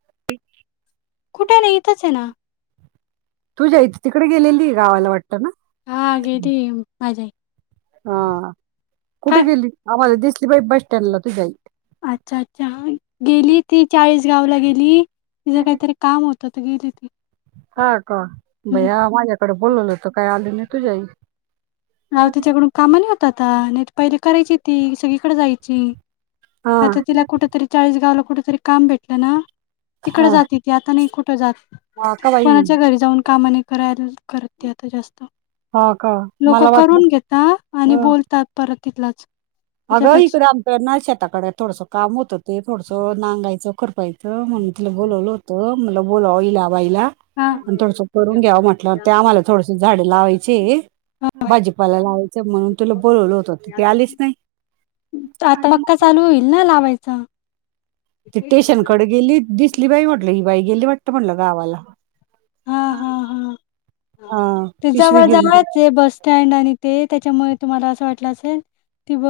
[inaudible] कुठे नाहीे इतच हे ना. ली गावाला वाटत ना? हा गेली माझी आई हा. कुठे काय गेली आम्हाला दिसलीबाई बस स्टँडला तूजी आई. अच्छा अच्छा गेली ती चाळीस त गावला गेली तिचं काहीतरी काम होत त गेली ती. हा का? बया हम्म. माझ्याकडे बोलवल होत काय आलं नाही तुझी आई. नाव तीच्याकडून काम नई होत आता, नाई त पहिले करायची ती सगळीकडे जायची. हा आता तिला कुठतरी चाळीस गावला कुठ तरी काम भेटलं ना तिकड हा. जाते ती आता नई कुठं जात हा का बाई कोणाच्या घरी जाऊन कामाने करायला करते आता जास्त हा का. लोक मला वाटलं करून घेेता आणि हा. बोलतात परत तिथलंच. अगं इकड आमच्या ना शेताकडे थोडसं काम होतं ते थोडसं नागायचं, खुरपायच. म्हणून तिला बोलवलं होत म्हनल बोलावल बाईला हा आणि थोडस करून घ्याव म्हटलं ते आम्हाला थोडस झाडे लावायचीये. भाजीपाला लावायचं म्हणून तुला बोलवलं होत त ती आलीच नाही. आता मक्का चालू होईल ना लावायचा? ती स्टेशनकडे गेली दिसली बाई म्हटल ही बाई गेली वाटत म्हटलं गावाला. हां, हन. हां, हां. ते जवळ जवळचं ये बस स्टँड आणि ते त्याच्यामुळे तुम्हाला असं वाटलं असेल. ती ब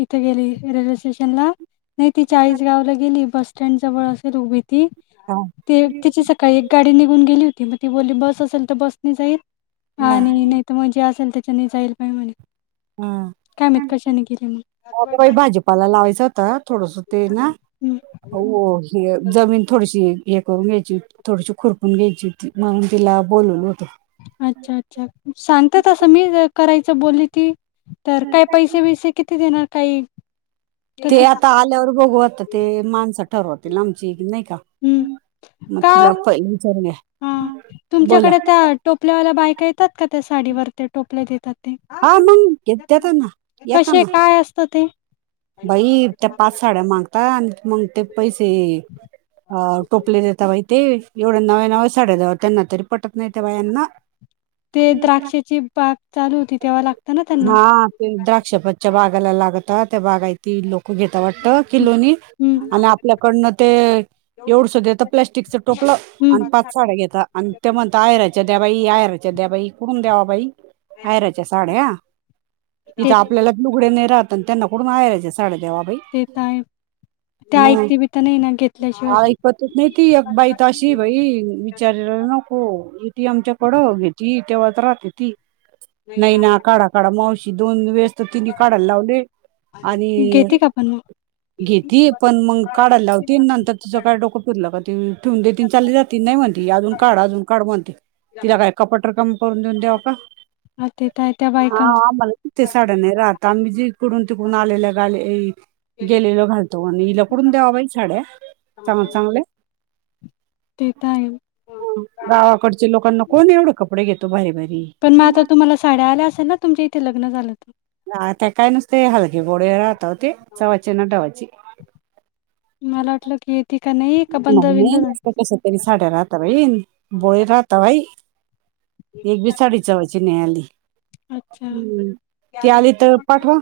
इथं गेली रेल्वे स्टेशनला नाही ती चाळीस गावला गेली बस सटँड जवळ असेल उभी ती हा ते तिची सकाळी एक गाडी निघून गेली होती म ती बोली बस असेल तर बस नाही जाईल हा आणि नाही तर मगजे असेल त्याच्यानी जाईल पण म्हणे कायमत कशाने केले म्ह हता बाई भाजीपाला लावायचं होतं थोडस ते ना हं, हो हे जमीन थोडीशी हे करून घ्यायची थोडीशी खुरपून घ्यायची म्हणून तिला बोलवून अच्छा अच्छा सांगत तस मी करायचं बोलली ती तर काय पैसे बैसे किती देणार काही ते तसं? आता आल्यावर बघूता ते माणसं ठरवतील लांबची की नाही का हं, का ओ? मला पहि विचरणे हा तुमच्याकडे त्या टोपल्यावाल्या बायका येतात का त्या साडीवर ते टोपल्यात येतात हा मंग घेत दताना कसे येताना काय असतं ते बाई त्या पाच साड्या मागता आणि मग ते पैसे टोपलेलेेत बाई ते एवढं नव्या नव्या चढ दवतन तरी पटन बाया ना ते द्राक्षाची बाग चालू होती तेव्हा लागतं ना त्यांना हा ते द्राक्षपतच्या बागाला लागत त्या बागा त लोक घेता वाटत किलोनी हम्म आणि आपल्याकडनं ते एवढस देत प्लस्टिकचं टोपलं आणि पाच साड्या घेतता आणि ते म्हणत आयराच्या द्या बाई आयराच्या द्या बाई करून द्यावा बाई आहेर साड्या ते इथे आपल्याला दुघडे नाही राहत आणि त्यांना कडून वयच्या साड्या द्यावा बाई ते तरय ते ऐकते बी तर नाही ना घेतल्याशिवाय हऐ पत्रत नाही ती एक बाई तशी भाई विचारला नको एटीएमच्या कडं घेतती तेव्हा राहते ती नाही ना काढ काढा मावशी दोन वेस तर तिने काढायला लावले आणि घेते का पण मग घेतती पण मग काढायला लावती नंतर तुझं काय डोकं पिरलं त ठेवून दे त चालली जाती नाही म्हणती अजून काढ अजून काढ म्हणते तिला काय कपाट रकम करून देऊन दव काा हां, ते तर आहे त्या बायकांच आम्हाला कि ते साड्या नाही राहत आम्ही जे तिकडून तिकडून आलेलंाले गेलेल घालतो आणि इ लकडून दवा बाज झाड्या चांगल चांगले ते तर आहे गावाकडच्या लोकांना कोण एवढे कपडे घेतो बाहेर बाहेर पण मग आता तुम्हाला साड्या आल्या असेल ना तुमच्या इथे लग्न झालं तर ते काय नुसते हलके गोडे राहत होते चव्हाचे ना डवाचे मला वाटलं की का नाही का बंद नाही बिंद नाही झाली नत कश तरी साड्या राहत भाई बोळी राहता भाई एक बी साडी चवायची नाही आली अच्छा हम्म. ती आली तर पाठवा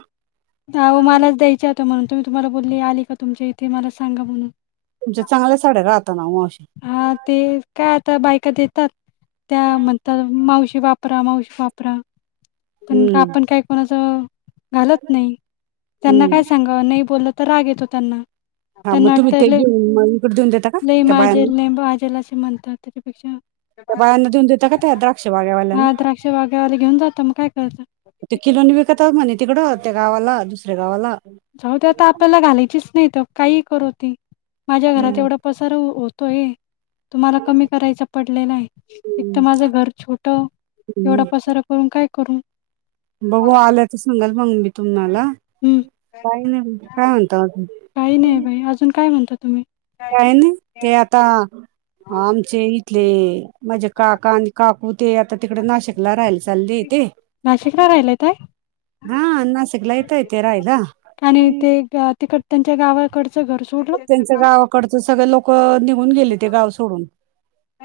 उ मलाच द्यायच होत म्हणून तुम्ही तुम्हाला बोलली आली का तुमच्या इथे मला सांगा म्हणून तुमच्या चांगल्या साड्या राहताना ना हा ते काय आता बायका देतात त्या म्हर मावशी शी वापरा मावशी वापरा पण हम्म आपण काय कोणाच घालत नाही त्यांना हम्म काय सांगावं नाही बोललं तर राग येतो त्यांना हा मग तुम्ही तरनाट ते घेऊन मग इकडे देऊन देता का लई त्या बायांना माजल आजल असे म्हणतात त्यापेक्षा त्या बायांना देऊन देता का त्या द्राक्ष हा बागेवाल्यांना द्राक्ष बाघेवाला घेऊन जात मग काय करायचं? ते किलोणी विकतात म्हणे तिकडं त्या गावाला दुसऱ्या गावाला जाऊ आता आपल्याला घालायचीच नाही तर काही करूती माझ्या घरात हम्म. एवढा पसार होत तुम्हाला कमी करायच पडले नाही एक तर हम्म. माझं घर छोट एवढा पसारा करून काय करून बघू आलं तर सांगाल मग मी तुम्हाला हं. काही नाही म्हण काय म्हणत म यण तुम्ही? काय ना ते आता आमचे इथले माज्या काका -काकू- ते आता तिकड नाशिकला राहायला चालले ते नाशिकला राहिलाय काय हाश. सगलयतयतरायला आणि ते गा- तिकड त्यांच्या गावाकड. त्यांच गावाकडचं सगळे लोक निघून गेले ते गाव सोडून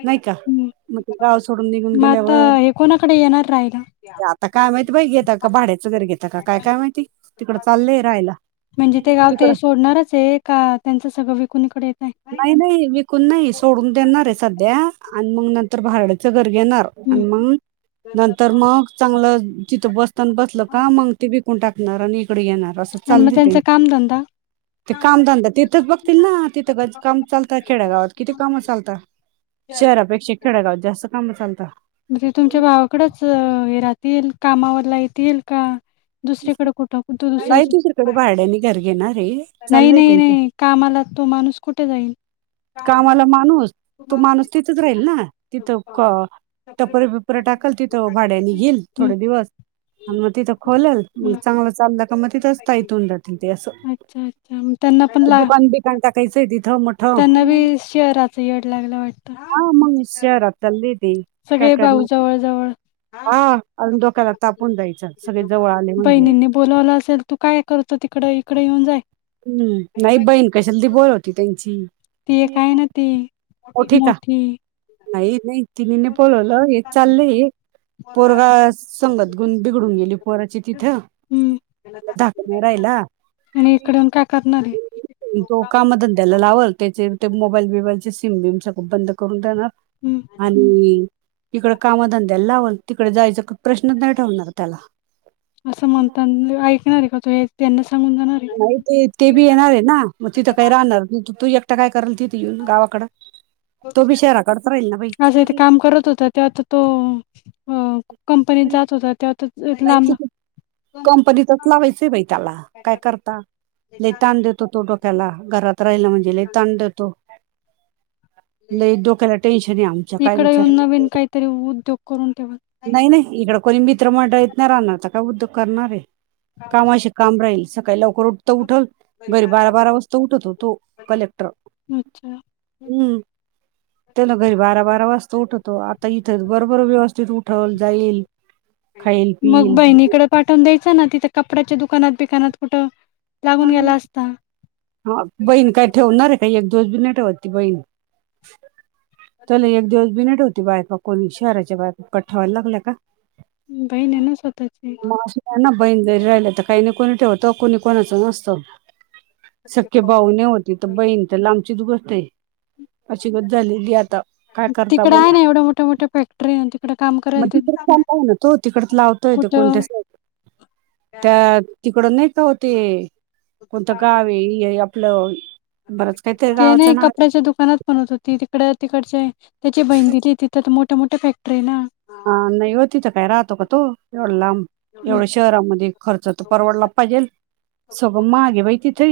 नाही का हम्म मग ते गाव सोडून निघून मग आता गेल्यावर हे कोणाकडे येणार राहिला आता काय माहिती बा घेता का भाड्याचं घरी घेता का काय काय माहिती तिकडं चाललंय राहायला. म्हणजे ते गाव तिकडं ते सोडणारच आहे का त्यांचं सगळं विकून इकडे आहे नाही नाही विकून नाही सोडून देणार आहे सध्या आणि मग नंतर भारडचं घर घेणार हम्म. आणि मग नंतर मग चांगलं चिथं बसताना बसल का मग ते बिकून टाकणार आणि इकडे येणार. स आणि मग चालते ते त्यांचा कामधंदा ते कामधंदा तिथंच बघतील ना तिथं ग. काम चाल खेडगावात किती काम चालतं. शहरापेक्षा खेडागावात जास्त काम चालत. इकडच हे राहात येईल कामावर येेत येईल का दुसरीेकडे कुठं कुठ दुसऱ्या नाही दुसरीकडे भाड्याने घर घेणार आहे नाही चाललंय नाही त्यांचं नाही कामाला तो माणूस कुठे? जाईल कामाला माणूस तो माणूस तिथच राहील ना तिथं. टपरे बिपरे टाकल तिथं भाड्यानी घेईल हम्म थोडे दिवस आणि मग तिथं खोलेल मग हम्म चांगलं चाललं का मग तिथंचता इथून रा ते अच्छा अच्छा मग त्यांना पण दुकान बिकन टाकायचंय तिथ. नवी शहराचा यड लागला वाट. हा मग विष्यार तलदीे सगळे भाऊ जवळ जवळ हा अजून डोक्याला तापून जायचं सगळे जवळ आले म्हणजे बहिणींनी बोलावलं असेल तू काय करत तिकडे इकडे येऊन जाय. हम्म नाही बहीण कशाल दि बोल होती त्यांची ती काय ना ती मोठी नाही नाही तिन बोलवलं हे चाललंय. पोरगा संगत गुन बिघडून गेली पोराची तिथं. हम्म दाख नराहिला. आणि इकडून काय करणार आहे तो काम धंद्यायला लावल त्याच ते मोबाईल बबाईल सिम बम सगळ बंद करून देणार हम्म आणि इिकड कामधंद्याला लावल तिकडे जायच प्रश्नच नाही ठेवणार त्याला असं म्हणता ऐकणार आहे का त त्यां नाही ते ते बी येणार आहे ना मग तिथं काही राहणार तू एकटा काय करेल तिथ. येऊन गावाकड तो बी शहराकडच राहील ना भाई. आज इथे काम करत होता तेव्हा तर तो कंपनीत जात होता तेव्हा नाही लांब तिथे कंपनीतच लावायचंय बाई त्याला काय करता. लैताण देतो तो डोक्याला घरात राहिला म्हणजे लताण देतो. लई डोक्याला टेन्शन आहे आमचा काय इकडे विचार येऊन नवीन काहीतरी उद्योग करून ठेवा नाही नाही इकड कोणी मित्र मंडळ येतणार अना तर काय उद्योग करणार आहे. कामाशी काम राहील सकाळी लव कोोट तर उठल घरी बारा बारा वाजता उठत होतो कलेक्टर अच्छा हम्म त्यान घरी बारा बारा वाज तो उठतो आता इथे बरबर व्यवस्थित उठवल जाईल. खाईल मग पिईल बहिणीकडे पाठवून द्यायच ना तिथं कपड्याच्या दुकानात बिकानात कुठं? लागून गेला अस असता. हा बहीण काय ठेवणार आहे काही एक दोस बी नाही ठेवत त बहीण चला एक दिवस बिन ठेवती बायका कोणी शहराच्या बायका काय ठेवायला लागला का? बहिणी ना स्वतःची. मगअसू द्याना बहीण जरी राहिलं तर काही नाही कोणी ठेवतो कोणी कोणाचं नसतं. सखे भाऊ न होती तर बहीण तर लांबचीच गोष्ट आहे अशी गत झालीली आता. काय करता तिकडं आहे बोला ना एवढ्या मोठ्या मोठ्या फॅक्टरी तिकडे काम मग करायल ते तिकड ना तो तिकड लावतो. कुठं कोणत्या? त्या तिकड नाही का होते कोणतं गाव आहे. हे आपलं बरंच काहीतरी ते ना गावाचं नाव कपड्याच्या दुकानात बनवत होती तिकड तिकडचे. त्याची बहिन दिली तिथं मोठ्या मोठ्या फॅक्टरी ना हा नाही हो तिथं काय राहतो का तो एवढया लांब एवढं शहरामध्ये खर्च तर परवडला पाहिजेल. सगळं मागे बाई तिथे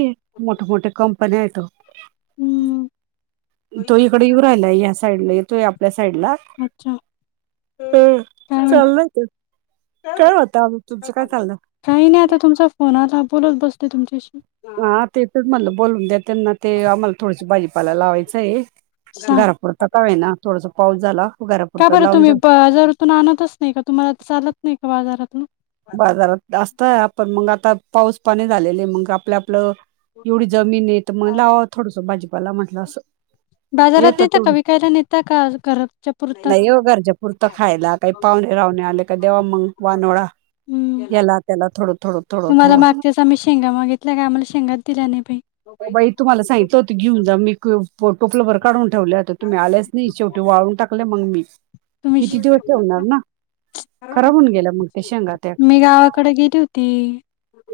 मोठे मोठे कं कंपन्यात हम्म इकडेऊ राहिलाआपल्या साईडला येतो आपल्या साईडला अच्छा काय माहित चालल ते काय होतं आम्ही तुमचं काय चाललं काही नाही आता तुमचा फोन आला बोलत बसते तुमच्याशी. हा तेचच म्हलं बोलून द्या त्यांना ते आम्हाला थोडशी भाजीपाला लावायचं आहे. सांग घरापुरता का वहिनी आहे ना थोडस पाऊस झाला का घरापुरता बरं लावून तुम्ही देऊ. बाजारातून आणतच नाही का तुम्हाला चालत नाही का बाजारात? बाजारात असतय आपण मग आता पाऊस पाणी झालेले मग आपलं आपलं एवढी जमीन आहे तर मग लावा थोडस भाजीपाला म्हटलं असं. [inaudible] येत नेता तेवढ का विकायला नेता का घराच्या पुरताच नाही ये घरच्यापुुरत खायला काही पाहुणे राहणे आले देवा मंग वानोळा हम्म याला त्याला थोडं. थोडं थोडं तुम्हाला थोडं मागच्याच आम्ही शेंगा मागितल्या का आम्हाला शेंगाच दिल्या नाही ओ बाई तुम्हाला सांगितलं होतं घेऊन जा मी टोपला भर काढून ठेवले आता तुम्ही आलेच नाही शेवटी वाळून टाकले मग मी. तुम्ही किती दिवस ठेवणार ना खराब होऊन गेल्या मग त्या शेंगा त्या [inaudible] मी गावाकडे गेली होती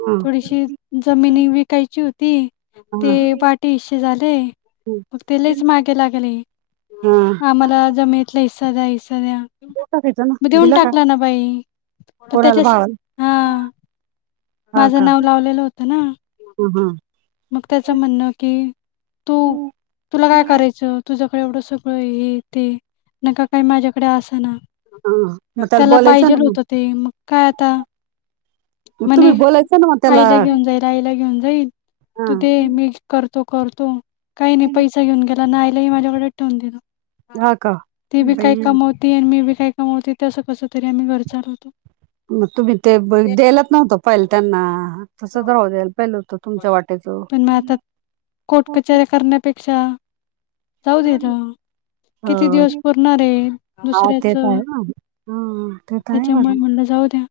हा थोडीशी जमिनी विकायची होती. ते हा वाटे हिशे झाले मग त्यालाच मागे लागले हा आम्हाला जमिनीतला हिस्सा द्या टाकायचं ना मग देऊन दिला का टाकला ना बाई तर कोणाला त्याच्या भावाला हा हा का माझं नाव हा लावलेलं होतं ना हा मग त्याच म्हणणं की तू तुला काय करायचं तुझ एवढं सगळं हे ते नका काही माझ्याकडे असं ना हा मग त्याला बोलायचं ना पाहिजेल मग होत ते मग काय आता मग म्हणे तुम्ही बोलायचं ना मग त्याला आईला घेऊन जाईल आईला घेऊन जाईल हा तू दे मी करतो करतो काही नाही पैसा घेऊन गेला आईलाही माझ्याकडे ठेवून दिलं हा का ती बी काय बाई कमवती आणि मी बी काय कमवते तस कस तरी आम्ही घर चालवतो. मग तुम्ही ते द्यालाच नव्हतं पहिल त्यांना तस दवा द्यायला पहिल होत तुमच्या वाटेचं. पण मग आता कोर्ट कचऱ्या करण्यापेक्षा जाऊ दिल किती दिवस पुरणार आहे हा दुसऱ्याच ते तर आहे ना हा त्याच्यामुळे म्हणलं जाऊ द्या.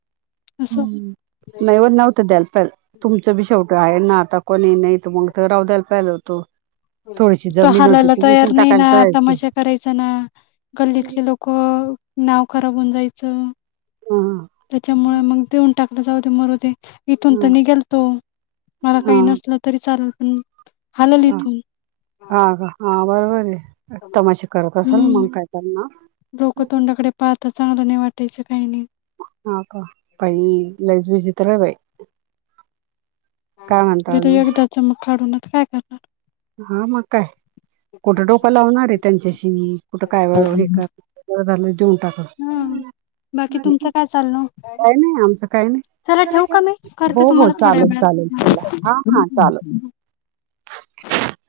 असं हम् नाहीव नव्हतं द्याल पाहिजे तुमचं बी शेवट आहे ना आता कोणी नाही त मग तर राहू द्यायला पहिला होतो. तो हालायला तयार नाही टाकायला ना पाहिजे होती. तमाशा करायचा ना गल्लीतले लोक नाव खराब होऊन जायचं त्याच्यामुळे मग देऊन टाकले जाऊदे मरू दे इथून तर निघाल तो मला हा काही हा नसल तरी चालेल पण. हालल हा इथून हा का हा बरोबर आहे. तमाशे करत असाल हम्म मग काय करणार लोक तोंडाकडे पाहता चांगलं वाटयच काही नाही. ह का बाई लईज विचित्र आहे बाई हा काय म्हणता जो तो अजून एकदाच मग काढून नाही तर काय कर हा म काय? कुठं डोकं लावणारे त्यांच्याशी मी कुठं काय व हे झालं देऊन टाका हम, बाकी तुमचं काय चालू? काय नाही आमचं काय नाही चला ठेवू का मी? करते हो हो तुम्हाला थोड्या चालेल चालेल चला वेळात. हा हा चालेल